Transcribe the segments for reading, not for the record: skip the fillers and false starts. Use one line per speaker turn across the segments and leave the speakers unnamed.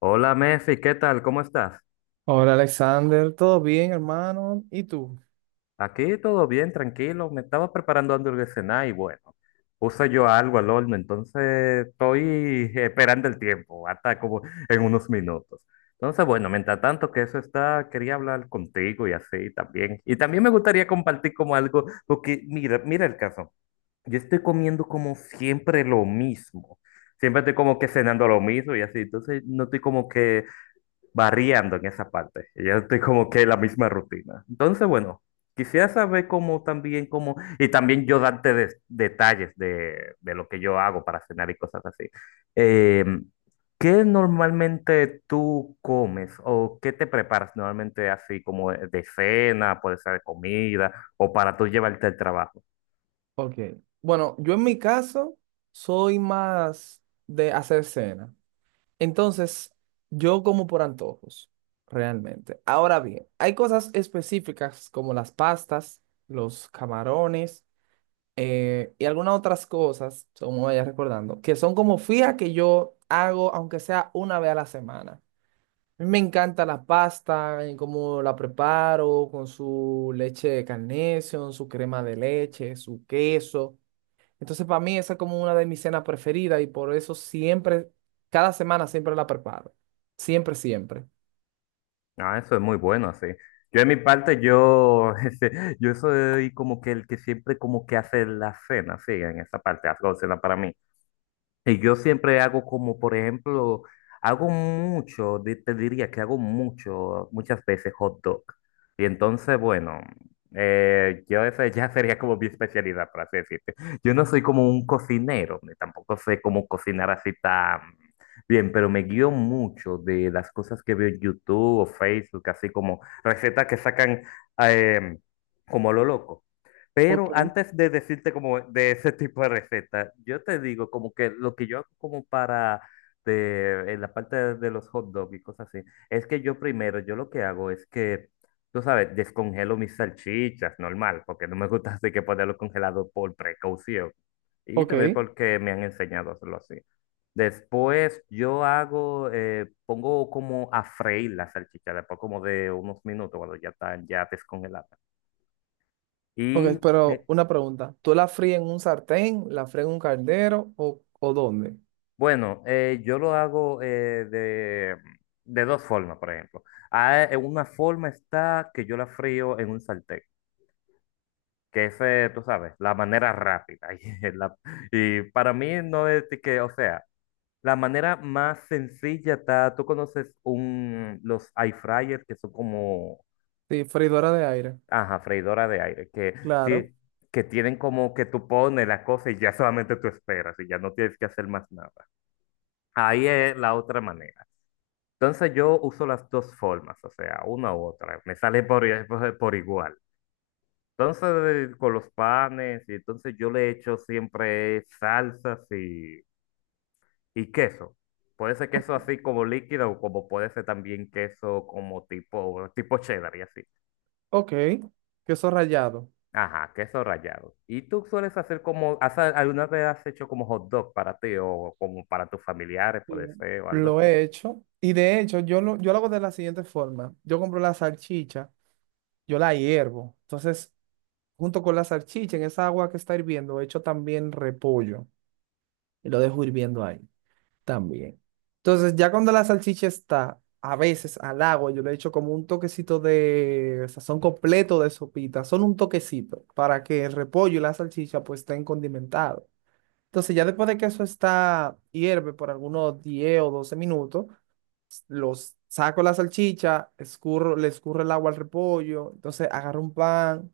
Hola Mefi, ¿qué tal? ¿Cómo estás?
Hola Alexander, ¿todo bien, hermano? ¿Y tú?
Aquí todo bien, tranquilo. Me estaba preparando antes de cenar y bueno, puse yo algo al horno, entonces estoy esperando el tiempo, hasta como en unos minutos. Entonces, bueno, mientras tanto que eso está, quería hablar contigo y así también. Y también me gustaría compartir como algo, porque mira el caso. Yo estoy comiendo como siempre lo mismo. Siempre estoy como que cenando lo mismo y así. Entonces, no estoy como que variando en esa parte. Y yo estoy como que en la misma rutina. Entonces, bueno, quisiera saber cómo también, cómo, y también yo darte detalles de lo que yo hago para cenar y cosas así. Eh, ¿Qué normalmente tú comes o qué te preparas normalmente así como de cena, puede ser de comida o para tú llevarte al trabajo?
Ok. Bueno, yo en mi caso soy más de hacer cena. Entonces, yo como por antojos, realmente. Ahora bien, hay cosas específicas como las pastas, los camarones y algunas otras cosas, como vaya recordando, que son como fija que yo hago aunque sea una vez a la semana. A mí me encanta la pasta, cómo la preparo, con su leche de Carnation, su crema de leche, su queso. Entonces, para mí esa es como una de mis cenas preferidas y por eso siempre, cada semana siempre la preparo. Siempre, siempre.
Ah, eso es muy bueno, sí. Yo en mi parte, yo, yo soy como que el que siempre como que hace la cena, sí, en esa parte, hago cena para mí. Y yo siempre hago como, por ejemplo, hago mucho, te diría que hago mucho, muchas veces hot dog. Y entonces, bueno, yo esa ya sería como mi especialidad, para así decirte. Yo no soy como un cocinero, ni tampoco sé cómo cocinar así tan bien, pero me guío mucho de las cosas que veo en YouTube o Facebook, así como recetas que sacan eh, como a lo loco.
Ok,
Pero antes de decirte como de ese tipo de receta, yo te digo como que lo que yo hago como para de, en la parte de los hot dogs y cosas así, es que yo primero, yo lo que hago es que, tú sabes, descongelo mis salchichas, normal, porque no me gusta así que ponerlo congelado por precaución y también
ok.
porque me han enseñado a hacerlo así. Después yo hago, pongo como a freír la salchicha, después como de unos minutos cuando ya están ya descongeladas.
Ok,
Y
pero
me-
una pregunta. ¿Tú la fríes en un sartén, la fríes en un caldero o dónde?
Bueno, yo lo hago de dos formas, por ejemplo. Una forma está que yo la frío en un sartén, que es, tú sabes, la manera rápida. Y para mí no es de que, o sea, la manera más sencilla está, tú conoces un, los air fryers que son como,
Sí, freidora de aire.
ajá, freidora de aire, que,
Claro.
ti- que tienen como que tú pones la cosa y ya solamente tú esperas y ya no tienes que hacer más nada. Ahí es la otra manera. Entonces yo uso las dos formas, o sea, una u otra, me sale por igual. Entonces con los panes, y entonces yo le echo siempre salsas y queso. Puede ser queso así como líquido o como puede ser también queso como tipo cheddar y así.
Ok. Queso rallado.
Ajá, queso rallado. ¿Y tú sueles hacer como, alguna vez has hecho como hot dog para ti o como para tus familiares, puede
Sí.
ser, o algo
Lo
así?
he hecho. Y de hecho, yo lo hago de la siguiente forma. Yo compro la salchicha, yo la hiervo. Entonces, junto con la salchicha, en esa agua que está hirviendo, echo también repollo y lo dejo hirviendo ahí también. Entonces, ya cuando la salchicha está, a veces al agua, yo le echo como un toquecito de sazón completo de sopita, solo un toquecito, para que el repollo y la salchicha pues estén condimentados. Entonces, ya después de que eso está, hierve por algunos 10 o 12 minutos, los saco la salchicha, escurro, le escurro el agua al repollo, entonces agarro un pan,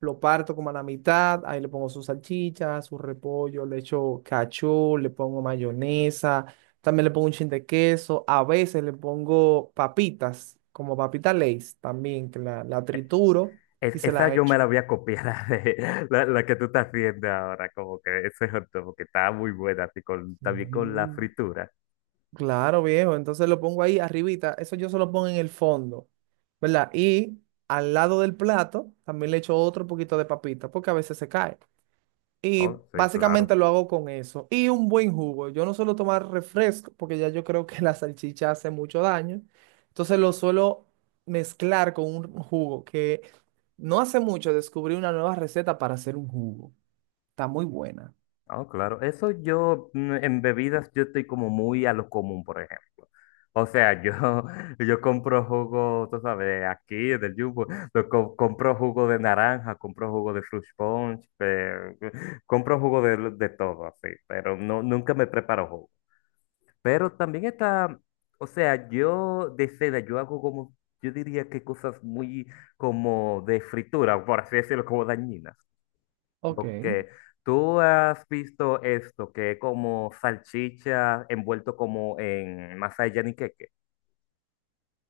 lo parto como a la mitad, ahí le pongo su salchicha, su repollo, le echo cachú, le pongo mayonesa, también le pongo un chin de queso, a veces le pongo papitas, como papita Lay's también, que la trituro y se
Esa
la
yo me la
echo.
voy a copiar, la que tú estás haciendo ahora, como que ese hot dog, que está muy buena, así con, también con la
Ujú.
fritura.
Claro, viejo. Entonces lo pongo ahí arribita. Eso yo se lo pongo en el fondo, ¿verdad? Y al lado del plato también le echo otro poquito de papita porque a veces se cae. Y
Oh, sí, claro.
básicamente lo hago con eso. Y un buen jugo. Yo no suelo tomar refresco porque ya yo creo que la salchicha hace mucho daño. Entonces lo suelo mezclar con un jugo que no hace mucho descubrí una nueva receta para hacer un jugo. Está muy buena.
Oh, claro. Eso yo, en bebidas, yo estoy como muy a lo común, por ejemplo. O sea, yo, yo compro jugo, tú sabes, aquí en el Jumbo, compro jugo de naranja, compro jugo de fruit punch, compro jugo de todo, así, pero no, nunca me preparo jugo. Pero también está, o sea, yo de cena, yo hago como, yo diría que cosas muy como de fritura, por así decirlo, como dañinas.
Ok.
Porque tú has visto esto, que es como salchicha envuelto como en masa de yaniqueque.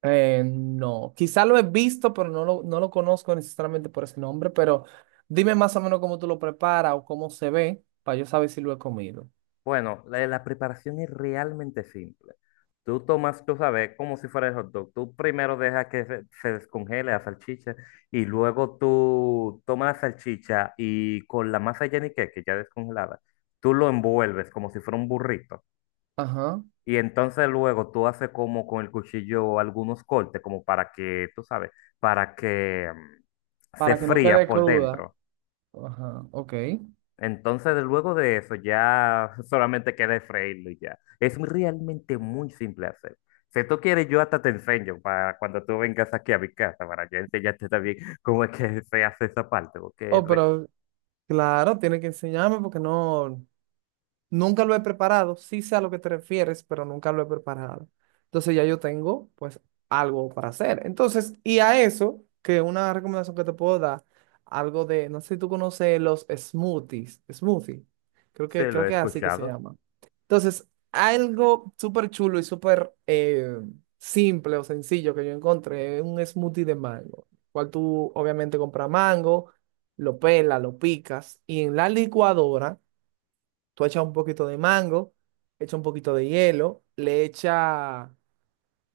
No, quizá lo he visto, pero no lo conozco necesariamente por ese nombre, pero dime más o menos cómo tú lo preparas o cómo se ve para yo saber si lo he comido.
Bueno, la preparación es realmente simple. Tú tomas, tú sabes, como si fuera el hot dog. Tú primero dejas que se descongele la salchicha y luego tú tomas la salchicha y con la masa yenique, que ya descongelada, tú lo envuelves como si fuera un burrito.
Ajá,
Y entonces luego tú haces como con el cuchillo algunos cortes, como para que, tú sabes, para que se
para que no
fría
quede
por
cruda.
dentro.
Ajá, ok.
Entonces, luego de eso, ya solamente queda freírlo y ya. Realmente muy simple hacer. Si tú quieres, yo hasta te enseño para cuando tú vengas aquí a mi casa, para yo enseñarte también cómo es que se hace esa parte, porque
Oh, pero claro, tiene que enseñarme porque no, nunca lo he preparado, sí sé a lo que te refieres, pero nunca lo he preparado. Entonces ya yo tengo pues algo para hacer. Entonces, y a eso, que una recomendación que te puedo dar, algo de, no sé si tú conoces los smoothies, smoothie,
se lo
creo
he
que es así que se
escuchado.
llama. Entonces, algo súper chulo y súper simple o sencillo que yo encontré, es un smoothie de mango, cual tú obviamente compras mango, lo pelas, lo picas y en la licuadora tú echas un poquito de mango, echas un poquito de hielo, le echas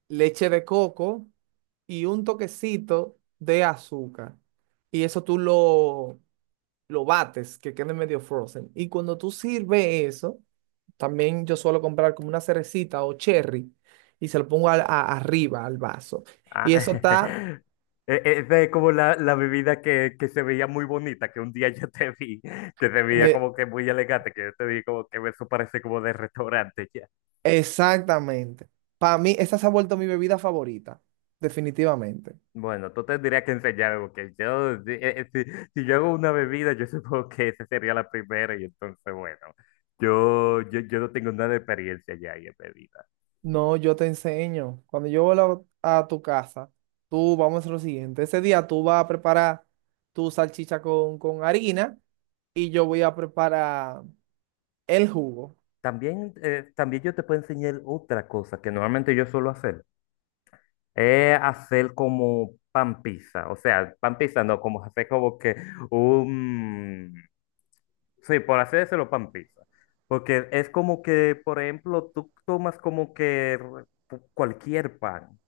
leche de coco y un toquecito de azúcar. Y lo bates, que quede medio frozen. Y cuando tú sirves eso, también yo suelo comprar como una cerecita o cherry y se lo pongo arriba al vaso.
Ah,
Y eso está
Es de como la bebida que se veía muy bonita, que un día yo te vi, que se veía
eh,
como que muy elegante, que yo te vi como que eso parece como de restaurante ya.
exactamente. Para mí, esa se ha vuelto mi bebida favorita, definitivamente.
Bueno, tú tendrías que enseñar algo que yo, si, si yo hago una bebida, yo supongo que esa sería la primera y entonces, bueno, yo no tengo nada de experiencia ya ahí en bebida.
No, yo te enseño. Cuando yo vuelva a tu casa, tú vamos a hacer lo siguiente. Ese día tú vas a preparar tu salchicha con harina y yo voy a preparar el jugo.
También, también yo te puedo enseñar otra cosa que normalmente yo suelo hacer, es hacer como pan pizza, o sea, pan pizza no, como hacer como que un, sí, por hacérselo pan pizza, porque es como que, por ejemplo, tú tomas como que cualquier pan.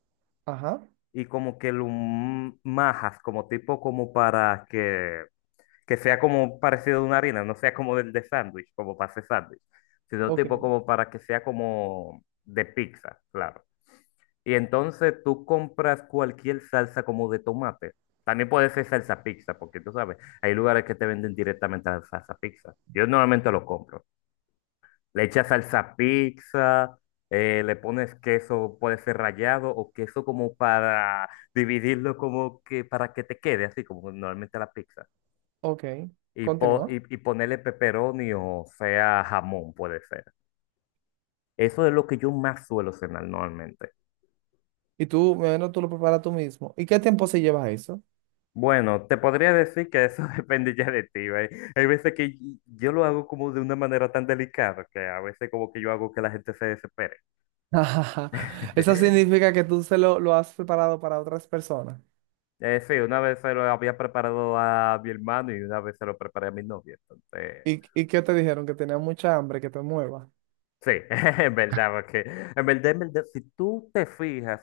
Ajá.
Y como que lo majas, como tipo como para que sea como parecido a una harina, no sea como del de sándwich, como para hacer sándwich, sino
Ok,
tipo como para que sea como de pizza, claro. Y entonces tú compras cualquier salsa como de tomate. También puede ser salsa pizza, porque tú sabes, hay lugares que te venden directamente la salsa pizza. Yo normalmente lo compro. Le echas salsa pizza, le pones queso, puede ser rallado o queso como para dividirlo como que para que te quede así como normalmente la pizza.
ok.
Y, po-
Continúa.
y, y ponerle pepperoni o sea jamón puede ser. Eso es lo que yo más suelo cenar normalmente.
Y tú, bueno, tú lo preparas tú mismo. ¿Y qué tiempo se lleva eso?
Bueno, te podría decir que eso depende ya de ti, ¿ve? Hay veces que yo lo hago como de una manera tan delicada que a veces como que yo hago que la gente se desespere.
Eso significa que tú lo has preparado para otras personas.
Sí, una vez se lo había preparado a mi hermano y una vez se lo preparé a mi novia. Entonces,
¿Y qué te dijeron? Que tenías mucha hambre, que te muevas.
sí, en verdad, porque en verdad, si tú te fijas,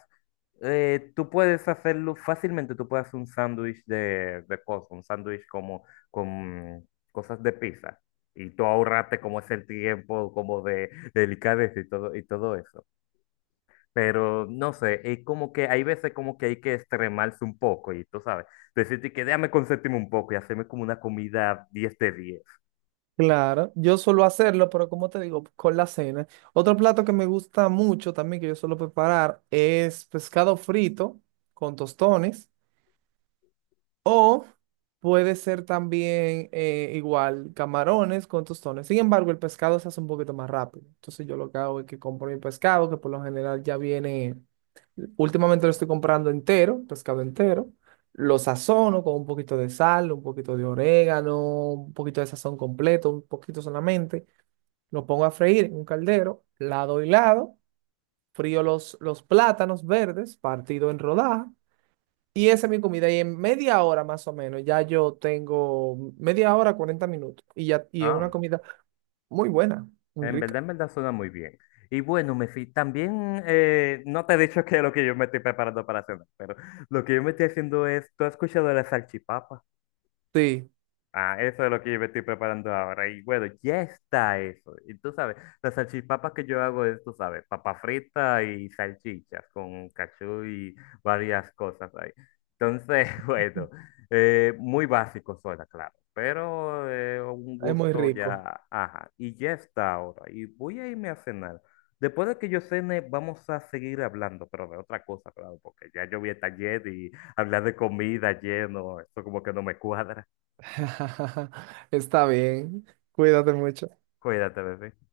tú puedes hacerlo fácilmente, tú puedes hacer un sándwich de cosas, un sándwich como con cosas de pizza. Y tú ahorraste como es el tiempo, como de delicadeza y todo eso. Pero no sé, es como que hay veces como que hay que extremarse un poco y tú sabes, decirte que déjame consentirme un poco y hacerme como una comida 10 de diez.
Claro, yo suelo hacerlo, pero como te digo, con la cena. Otro plato que me gusta mucho también, que yo suelo preparar, es pescado frito con tostones. O puede ser también igual camarones con tostones. Sin embargo, el pescado se hace un poquito más rápido. Entonces yo lo que hago es que compro mi pescado, que por lo general ya viene, últimamente lo estoy comprando entero, pescado entero. Lo sazono con un poquito de sal, un poquito de orégano, un poquito de sazón completo, un poquito solamente lo pongo a freír en un caldero, lado y lado, frío los plátanos verdes partido en rodaja y esa es mi comida. Y en media hora más o menos, ya yo tengo media hora, 40 minutos y ya y es una
Ah,
comida muy buena, muy rica.
en verdad suena muy bien. Y bueno, me fui, también no te he dicho qué es lo que yo me estoy preparando para cenar, pero lo que yo me estoy haciendo es, ¿tú has escuchado de la salchipapa?
Sí,
Ah, eso es lo que yo me estoy preparando ahora. Y bueno, ya está eso. Y tú sabes, las salchipapas que yo hago es, tú sabes, papa frita y salchichas con cachú y varias cosas ahí. Entonces, bueno, muy básico suena, claro, pero un
es muy
gusto
rico.
ya, ajá. Y ya está ahora. Y voy a irme a cenar. Después de que yo cene, vamos a seguir hablando, pero de otra cosa, claro, porque ya yo vi el taller y hablar de comida lleno, eso como que no me cuadra.
Está bien, cuídate mucho.
Cuídate, bebé.